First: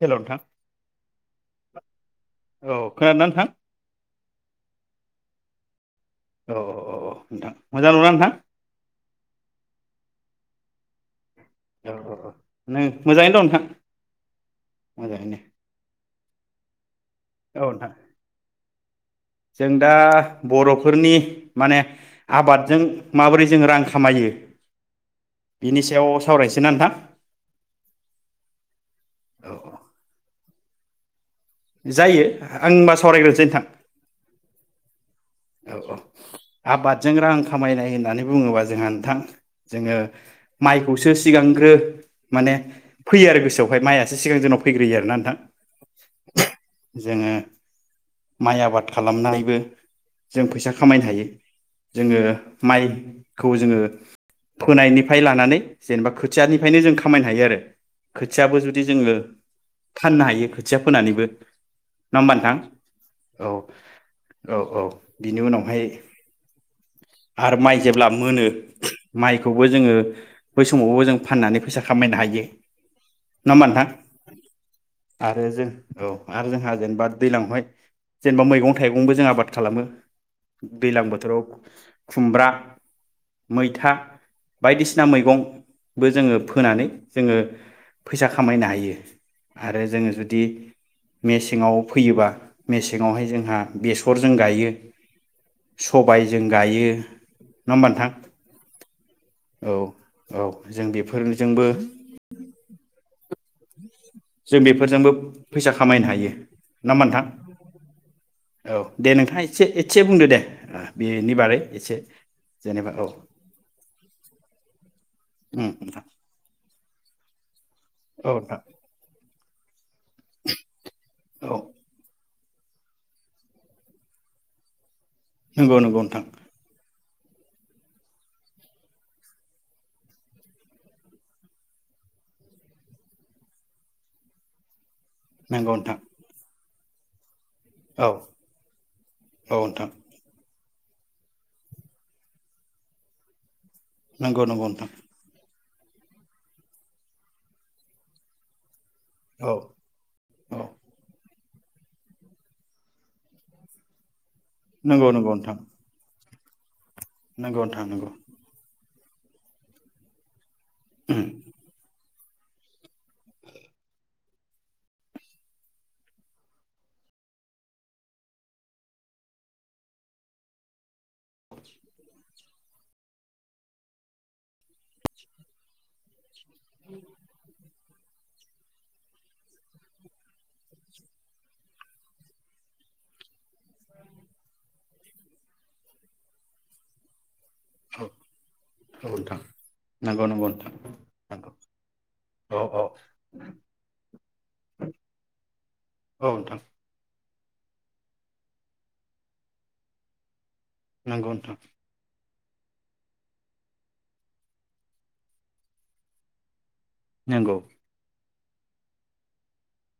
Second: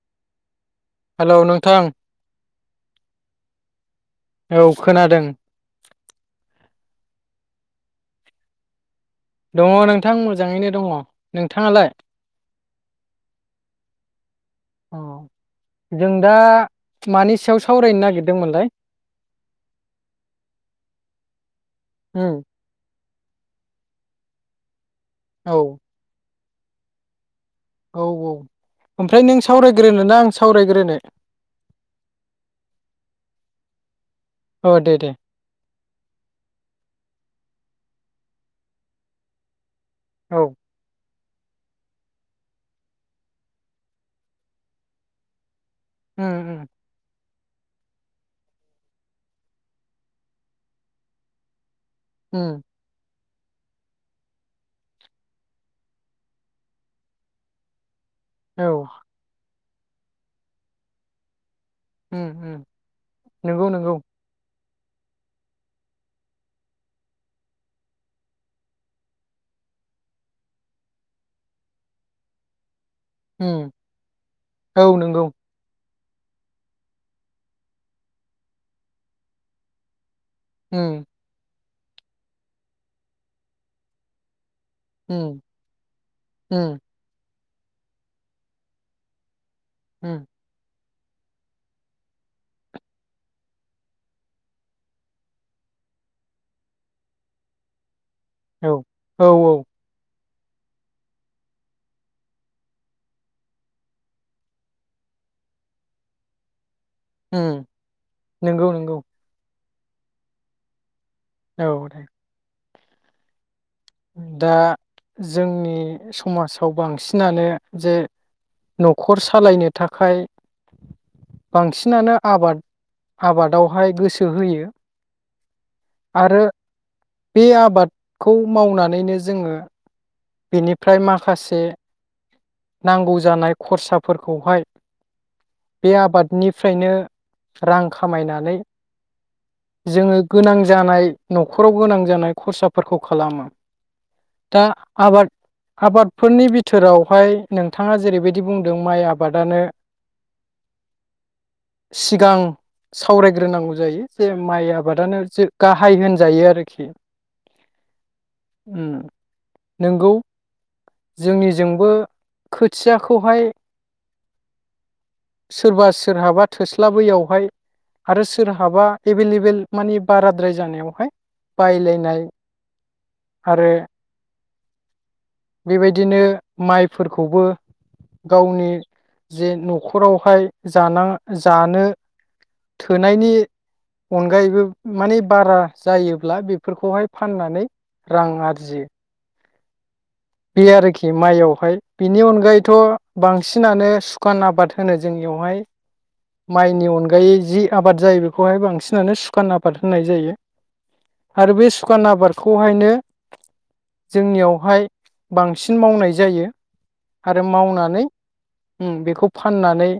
[inaudible] हेल' नोंथां हेलौ नोंथां औ खोनादोंना नोंथां [inaudible] औ खोनादों औ औ नोंथां मोजां दङ ना नोंथां? दङ नोंथां मोजाङैनो दङ नोंथाङालाय औ औ औ नों मोजाङैनो दं नोंथां अ मोजाङैनो जों दा मानि सायाव औ नोंथां सावरायनो नागिरदोंमोनलाय? जों दा बर'फोरनि माने उम आबादजों माबोरै जों रां खामायो औ बिनि सायाव सावरायनोसै ना नोंथां? औ औ ओमफ्राय नों औ औ सावरायग्रोना आं सावरायग्रोनो जायो आं होमबा सावरायग्रोनोसै नोंथां अ दे दे औ औ आबादजों रां खामायनाय होननानै बुङोबा जोंहा नोंथां जोङो औ माइखौ सो सिगांग्रो माने फैयो आरो गोसोआवहाय माइयासो सिगां जोंनाव फैग्रोयो आरो ना नोंथां। उम उम। जोङो माइ आबाद खालामनानैबो जों फैसा खामायनो हायो। जोङो उम माइ खौ जोङो फोनायनिफ्राय लानानै जेनेबा खोथियानिफ्रायनो जों खामायनो हायो आरो। खोथियाबो औ जुदि जोङो फाननो हायो खोथिया फोनानैबो नङा उम होमबा नोंथां उम औ। नंगौ नंगौ औ औ। बिनि उनावहाय आरो माइ जेब्ला मोनो माइखौबो जोङो बै समावबो जों फाननानै फैसा खामायनो हायो। नङा होमबा उम नोंथां औ नंगौ आरो जों औ आरो जोंहा जेनेबा दैलांवहाय जेनेबा मैगं थाइगंबो जों आबाद खालामो। दैलां उम बोथोराव खुमब्रा मैथा बायदिसिना उम मैगंबो जोङो उम फोनानै जोङो फैसा खामायनो हायो। आरो जोङो उम जुदि मेसेङाव फैयोबा मेसेङावहाय जोंहा बेसरजों गायो। सबायजों गायो नङा होमबा नोंथां। औ औ औ। औ जों बेफोरजोंबो जों बेफोरजोंबो फैसा खामायनो हायो। नामा नोंथां उम नंगौ औ नंगौ दे नोंथाङा एसे एसे बुंदो दे। बेनि बारै औ एसे। दे जेनेबा औ। दा उम जोंनि नोंथां समाजाव बांसिनानो जे औ नोंथां न'खर न'खर सालायनो थाखाय औ बांसिनानो आबाद आबादावहाय गोसो होयो। नोंगौ नोंगौ नोंथां। आरो बे आबादखौ मावनानैनो जोङो बेनिफ्राय माखासे नांगौ जानाय खरसाफोरखौहाय नंगौ बे नोंथां आबादनि फ्रायनो रां औ खामायनानै औ नोंथां जोङो गोनां जानाय न'खराव गोनां जानाय खरसाफोरखौ खालामो नंगौ नंगौ नोंथां हाट आबादफोरनि बिथोरावहाय नोंथाङा जेरैबायदि बुंदों माइ औ आबादनो औ सिगां सावरायग्रोनांगौ जायो। जे माइ नंगौ आबादानो नंगौ जे नोंथां गाहाय होन जायो आरोखि नंगौ नोंथां नंगौ उ नोंगौ जोंनिजोंबो थियाखौहाय सोरबा सोरहाबा थोस्लाबैयावहाय आरो सोरहाबा एभेलेबेल मानि बाराद्राय जानायावहाय बायलायनाय आरो बेबायदिनो माइफोरखौबो गावनि जे न'खरावहाय जाना जानो थोनायनि अनगायैबो माने बारा जायोब्ला बेफोरखौहाय फाननानै औ रां आरजियो औ नोंथां नंगौ नंगौ बे नोंथां आरोखि नंगौ माइयावहाय बेनि औ अनगायैथ' औ बांसिनानो सुखान आबाद होनो जोंनियावहाय औ नोंथां माइनि अनगायै जि आबाद जायो बेखौहाय बांसिनानो सुखान आबाद होननाय जायो। नंगौ नोंथां आरो बे सुखान आबाद खौहायनो जोंनियावहाय बांसिन मावनाय जायो। आरो नंगौ मावनानै ओम बेखौ फाननानै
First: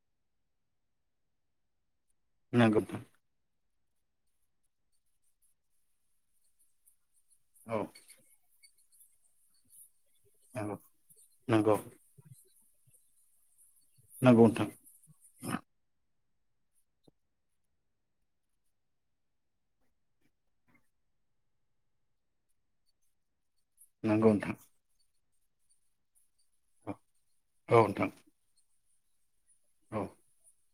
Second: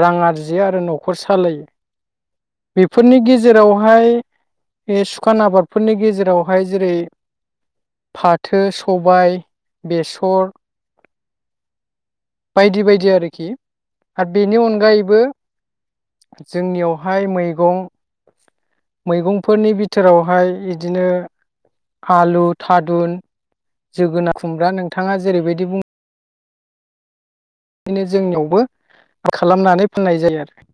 रां आरजियो आरो न'खर सालायो। नंगौ नोंथां बेफोरनि गेजेराव बेहाय बे सुखान आबादफोरनि गेजेरावहाय जेरै औ फाथो सबाय बेसर नंगौ नंगौ बायदि बायदि। दि आरोखि। आरो नंगौ बेनि नोंथां अनगायैबो जोंनियावहाय मैगं मैगंफोरनि बिथोरावहाय इदिनो आलु थादुन। नंगौ जोगोना नोंथां खुमब्रा नोंथाङा जेरैबायदि बुंङो। औ बिदिनो नोंथां जोंनियावबो खालामनानै औ फाननाय जायो आरो।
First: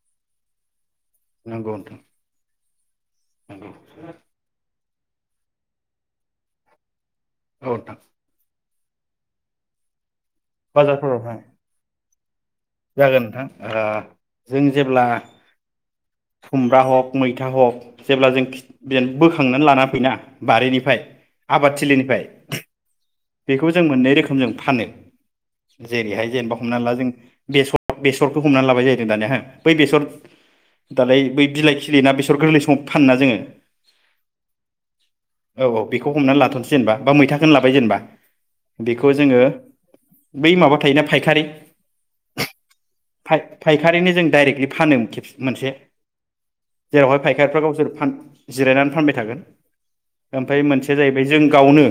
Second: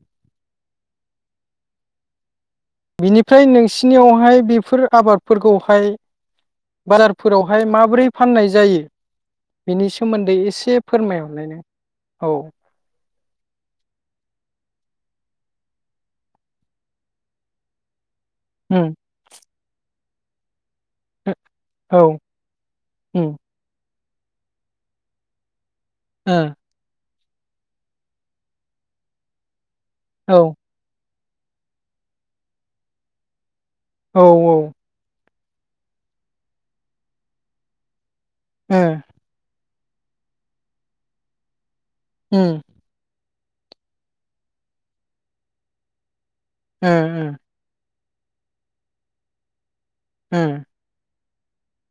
नंगौ नोंथां। बिनिफ्राय नंगौ नोंसिनियावहाय बेफोर आबादफोरखौहाय बारार फोरावहाय औ नोंथां माबोरै फाननाय जायो? बेनि सोमोन दै एसे बाजारफोरावहाय फोरमायहरनाय नों। औ। जागोन नोंथां ओ जों जेब्ला खुमब्रा हक मैथा हक जेब्ला जों खिद उम बेन बो थांनानै लाना फैना बारिनि ओ औ आबादथिलिनिफ्राय उम बेखौ जों मोननै रोखोमजों फानो। जेरैहाय ओ जेनेबा हमना ला जों बेसर बेसरखौ हमनानै लाबाय जाहैदों दानिया हो बै बेसर औ दालाय बै बिलाइ खिलियोना बेसर गोरलै समाव फानोना जोङो औ औ। औ औ बेखौ हमनानै लाथनोसै होनबा बा मैथाखौनो लाबाय जेनेबा उम बेखौ जोङो। बै माबा थायोना फायखारि उम। फाय फायखारिनो जों दडाइरेक्टलि फानो खेबसे मोनसे। ओ जेरावहाय फायखारिफ्रा गावसोर फान जिरायनानै फानबाय थागोन। ओ ओमफाय मोनसे जायैब बे जों गावनो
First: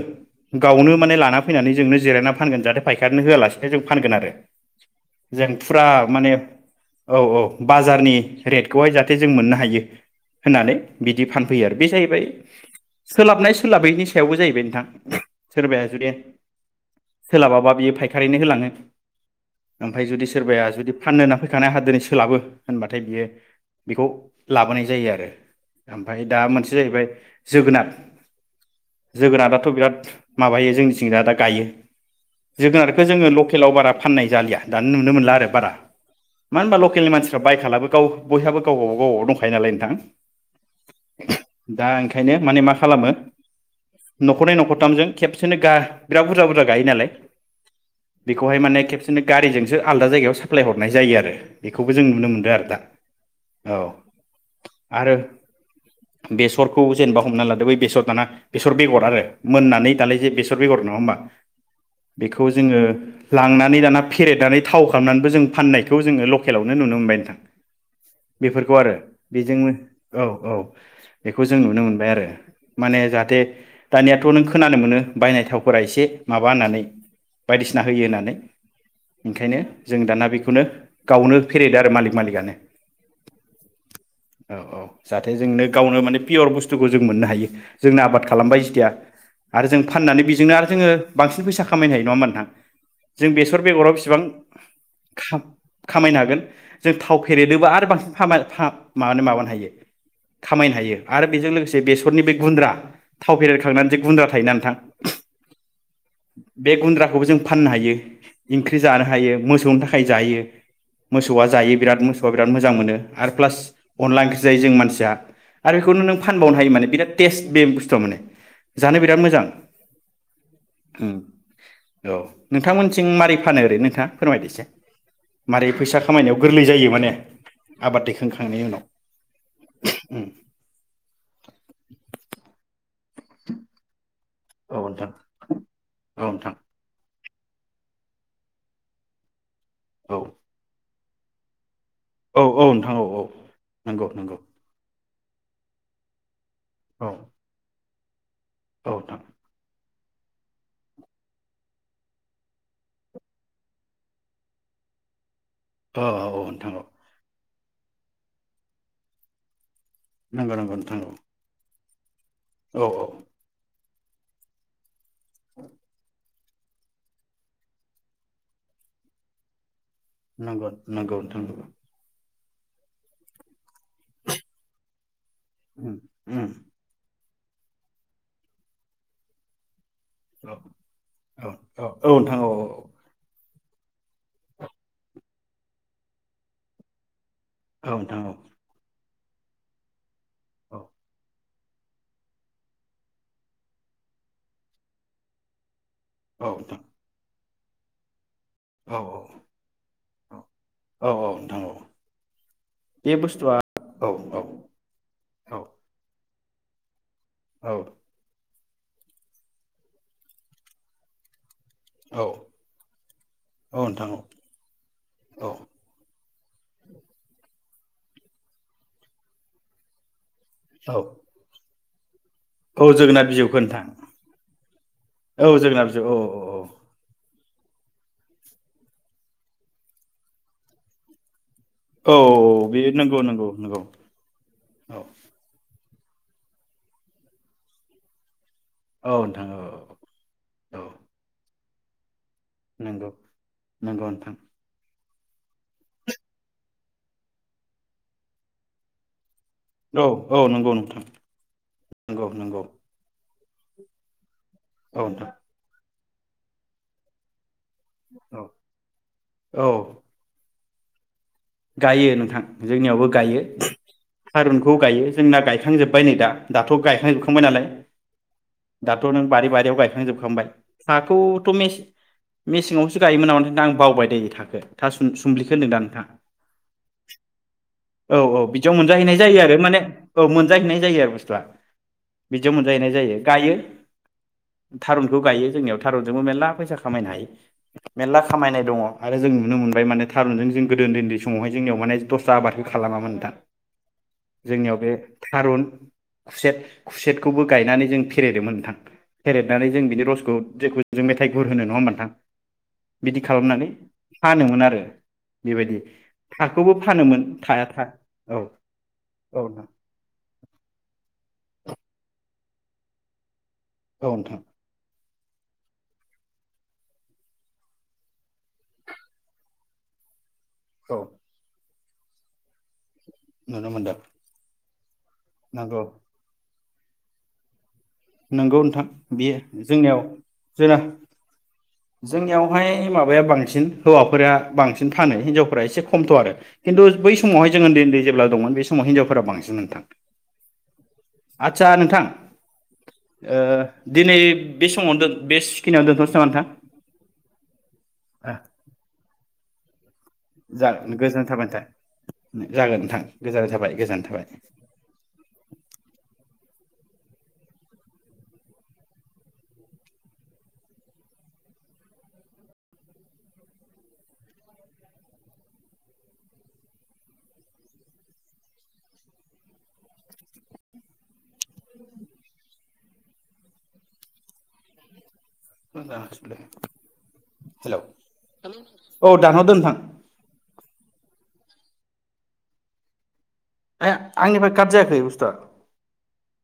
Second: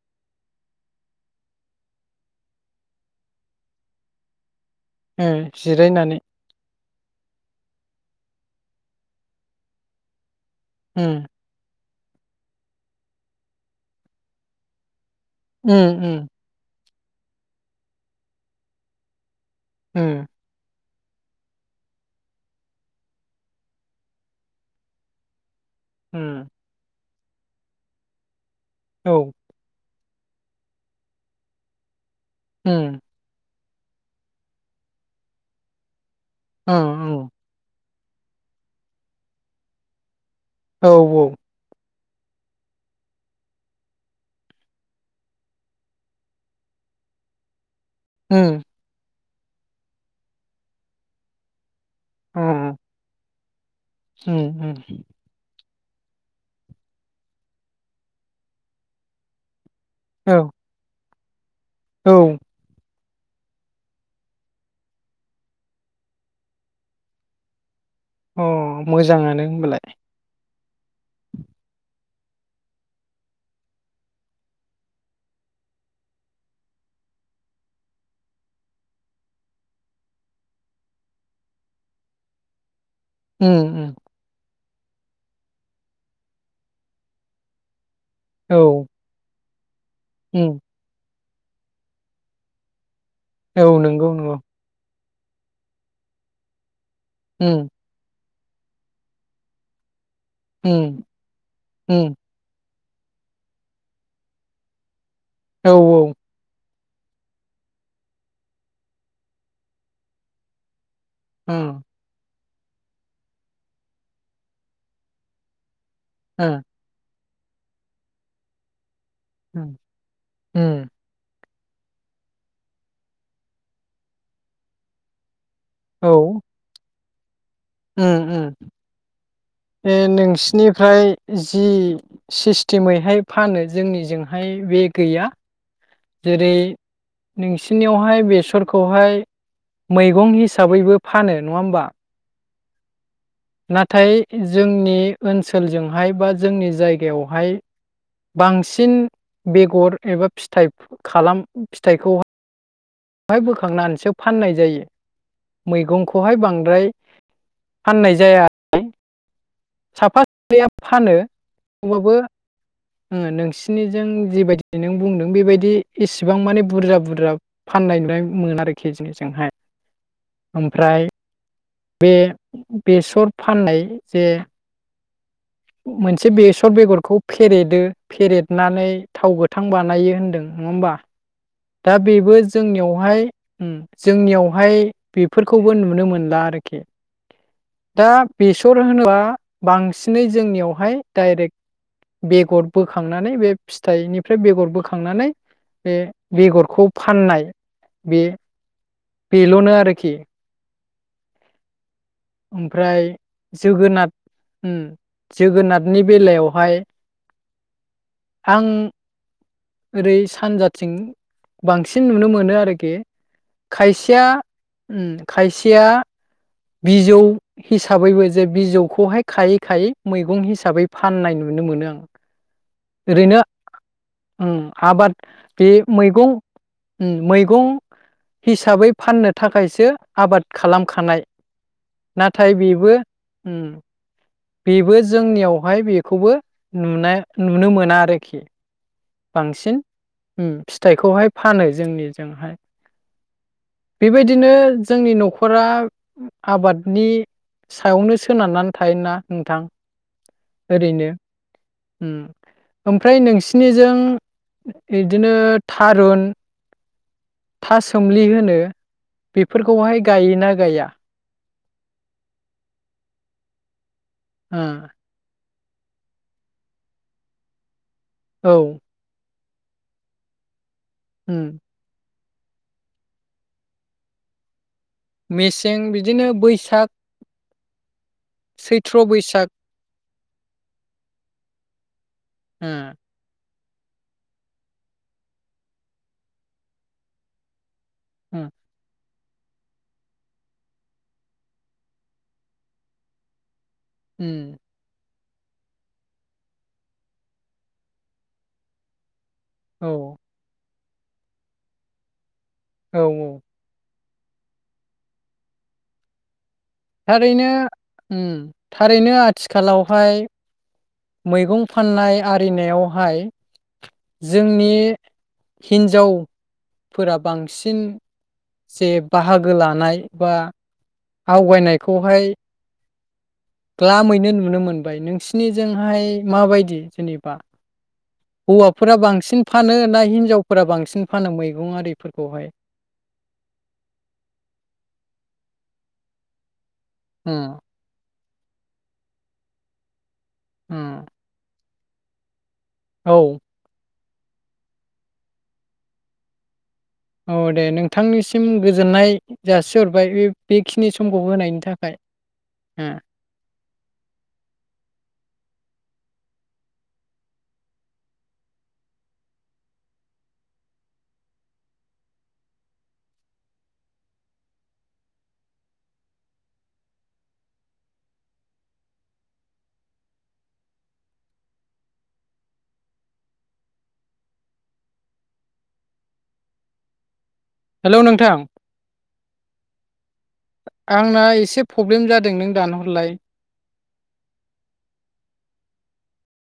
गावनो माने लाना फैनानै जोंनो जिरायनानै फानगोन जाहाथे फायखानो होआलासेनो जों फानगोन आरो ओ जों फुरा जिरायनानै माने औ औ बाजारनि रेटखौहाय जाहाथे जों मोननो हायो। होनानै उम बिदि फानफैयो आरो बे जाहैबाय सोलाबनाय सोलाबैनि सायावबो जाहैबाय नोंथां। उम सोरबाया जुदि उम सोलाबाबा बियो फायखारिनो होलाङो। ओमफ्राय जुदि उम सोरबाया जुदि फाननो होना फैखानाय आंहा दिनै सोलाबो होनबाथाय बियो बेखौ लाबोनाय जायो आरो ओमफाय दा उम मोनसे जाहैबाय जोगोनाथ औ जोगोनाराथ' बिराद माबायो जोंनिथिं दा दा गायो उम जोगोनारखौ जोङो ल टेलाव बारा फाननाय जालिया दानु नुनो मोनला आरो बारा मानो अ होनबा लकेलनि मानसिफ्रा बायखालाबो । गाव बयहाबो गावबागाव गावबागाव दंखायो नालाय नोंथां। औ औ खायनो माने मा खालामो न'खरनै न'खरथामजों खेबसेनो गा बिराद बुरजा बुरजा गायो नालाय। बेखौहाय उम माने खेबसेनो गारिजों सो आलदा जायगायाव साप्लाय हरनाय जायो आरो बेखौबो जों नुनो अ मोनदों आरो दा। औ उम उम। आरो बेसरखौ जेनेबा हमनानै लादो बै बेसर दाना बेसर बेगर आरो मोननानै दालाय जे औ बेसर बेगर नङा होमबा। औ बेखौ जोङो लांनानै दाना फेरेदनानै थाव खालामनानैबो जों फाननायखौ जोङो लकेलावनो नुनो मोनबाय नोंथां। अ बेफोरखौ आरो मोजाङानो बेजोंनो होमबालाय औ औ बेखौ जों नुनो मोनबाय आरो माने जाहाथे दानियाथ' नों खोनानो मोनो बायनाय थावफोरा एसे माबा होननानै बायदिसिना होयो होननानै ओंखायनो जों दाना बेखौनो गावनो फेरेदो आरो मालिक मालिकआनो उम उम। औ औ जाहाथे जोंनो गावनो माने पियर बुस्तुखौ जों मोननो हायो। जोंनो आबाद खालामबाय औ जिथिया आरो जों फाननानै बेजोंनो उम आरो जोङो बांसिन फैसा खामायनो हायो नङा होनबा नोंथां? जों बेसर बेगराव बिस [unintelligible] खाब खामायनो हागोन जों थाव उम फेरेदोबा आरो बांसिन [unintelligible] माबानो माबानो हायो। खामायनो हायो उम आरो बेजों लोगोसे उम बेसरनि बे गुन्द्रा थाव फेरेदखांनानै जे गुन्द्रा थायोना नोंथां। औ औ। बे गुन्द्राखौबो जों फाननो हायो। ख्रि जानो हायो मोसौनि थाखाय जायो। मोसौआ जायो उम बिराद मोसौआ बिराद मोजां मोनो आरो प्लास अनला ओंख्रि जायो जों मानसिया। आरो बेखौनो नों फानबावनो उम हायो माने बिराद बेस्त बे बुस्थुया माने। जानो बिराद मोजां उम उम ओम। औ नोंथांमोनथिं मारै फानो ओरै नोंथा फोरमायदो एसे। मारै फैसा औ खामायनायाव गोरलै जायो माने आबाद उम दैखांखांनायनि उम उनाव ए नोंसिनिफ्राय जि सिस्टेमैहाय फानो जोंनि हाय औ बे नोंथां गैया औ नोंथां जेरै नोंसिनियावहाय बेसरखौहाय औ मैगं हिसाबैबो फानो नङा होमबा? औ औ नोंथां औ औ। नंगौ नाथाय नंगौ जोंनि ओनसोलजोंहाय बा जोंनि औ जायगायावहाय बांसिन नोंथां बेगर एबा फिथाइ खालाम फिथाइखौ फाय बोखांनानैसो फाननाय जायो औ औ मैगंखौहाय औ नोंथां औ बांद्राय फाननाय जाया साफा नंगौ नैया नंगौ नोंथां औ फानो अबावबो औ औ [inaudible] ओ नोंसि नि जों जिबायदि नों बुंदों बेबायदि इस इसेबां माने बुरजा बुरजा फाननाय नुनाय मोनो आरोखि जिनिसजोंहाय नगद नंगौ नोंथां नंगौ बेसर फाननाय जे उम मोनसे उम बेसर बेगरखौ फेरेदो फेरेदनानै थाव गोथां बान नायो होनदों औ नङा होमबा औ औ दा औ बेबो नोंथां औ जोंनियाव हाय उम जोंनियाव हाय बेफोरखौबो नुनो मोनला आरोखि औ दा नोंथां औ बेसर होनोबा बांसिनै जोंनियाव औ हाय डाइरेक्ट बेगर बोखांनानै बे फिथाइनिफ्राय बेगर बोखांनानै बे औ नोंथां बेगरखौ फाननाय बे औ बेलनो आरोखि औ औ नोंथां औ [inaudible] ओमफ्राय बे बुस्थुआ औ जोगोनाथ उम औ जोगोनादनि बे बिलायाव हाय औ आं ओरै सानजाथिं बांसिन नुनो मोनो आरोखि औ नोंथां औ खायसेया उम औ खायसेया बिजौ हिसाबैबो जे बिजौखौहाय खायै खायै मैग गं हिसाबै औ फाननाय नुनो मोनो आं औ जोगोनार ओरैनो बिजौखौ नोंथां उम आबाद औ बे जोगोनार बिजौ औ मैगं औ उम मै गं हिसाबै फाननो थाखायसो आबाद खालामखानाय। औ नाथाय बेयो बेबो नंगौ नंगौ उम नंगौ। औ बेबो जोंनियाव हा फाय बेखौबो नुना नुनो मोना आरोखि औ नोंथां औ बांसिन उम औ फिथाइखौहाय फानो जोंनि हाय नंगौ नंगौ नोंथां बेबायदिनो जोंनि न'खरा आबादनि सायावनो सोनारनानै थायोना नोंथां औ औ नंगौ नोंथां ओरैनो उम नंगौ नंगौ ओमफ्राय नोंसि जों इद‌ औ इदिनो नोंथां था थारुन था सोमलि औ होनो औ बेफोरखौहाय गायोना गाया? गायो नोंथां जोंनियावबो गायो, ओ थारुनखौ गायो जोंना गाय खांजोब्बाय नै दा दाथ' गायखांजोबखांबाय नालाय औ दाथ' नों बारि बारि याव गायखांजोबखांबाय।। उम हाखौथ' मेस मेसेङावसो गायोमोन नामाथाय आं बावबायदै थाखो। था सुम सुम्लिखौ होनदोंदा मेसें नोंथाङा? बिदिनो बैसाग औ औ बिदियाव सैथ्र' मोनजाहैनाय जायो बैसाग आरो माने औ मोनजाहैनाय जायो आरो बुस्थुआ बिदियाव ओ मोनजाहैनाय जायो गायो। थारुनखौ गायो जोंनियाव थारुनजोंबो मेल्ला फैसा खामायनो हायो। मेलला उम खामायनाय दङ आरो जों नुनो मोनबाय मान थारुनजों जों गोदो उन्दै उन्दै समावहाय जोंनियाव माने दस्रा आबादखौ खालामामोन नोंथां। उम जोंनियाव बे थारुन खुसेट खुसेटखौबो गायनानै जों फेरायदोमोन नोंथां। फेरेबनानै जों बिनि औ रसखौ जेखौ जों मेथाइ गुर होनो नङा होमबा नोंथां औ बिदि औ खालामनानै फानोमोन आरो बेबायदि। थाखौबो फानोमोन थारैनो थाया था ओम औ थारैनो औ नोंथां आथिखालावहाय मैगं। फाननाय आरिनायावहाय। औ नोंथां जोंनि। हिन्जावफोरा बांसिन जे बाहागो लानाय बा। औ आवगायनाय खौहाय नुनो मोनदों ग्लालामैनो नुनो मोन बाय नों नंगौ निसिनिजोंहाय माबायदि? जेनिबा नंगौ नोंथां बेयो ना जोंनियाव हिनजावफोरा जोंना बांसिन फानो मैगं आरिफोरखौहाय जोंनियावहाय माबाया बांसिन हौवाफोरा बांसिन फानो हिनजाव फोर एसे खमथ' आरो। खिन्थु बै उम समावहाय जों उन्दै उन्दै जेब्ला दंमोन बे समाव हिनजावफोरा बांसिनमोन नोंथां। होम आदसा नोंथां ओ दिनै बे समावनो दो बेसे खिनियाव दोनथ'सै नामा नोंथां? औ दे नोंथांनिसिम गोजोननाय जासिहर जाग गोजोननाय थाबाय नोंथां जागोन नोंथां हेल' गोजोननाय थाबाय। गोजोन्नाय थाबाय। मा जागासिनो नोंलाय? हेलौ नोंथां औ दानहरदो नोंथां आंना एसे प्रब्लेम जादों नों दानहरलाय आया आंनिफ्राय काट जायाखै बुस्थुआ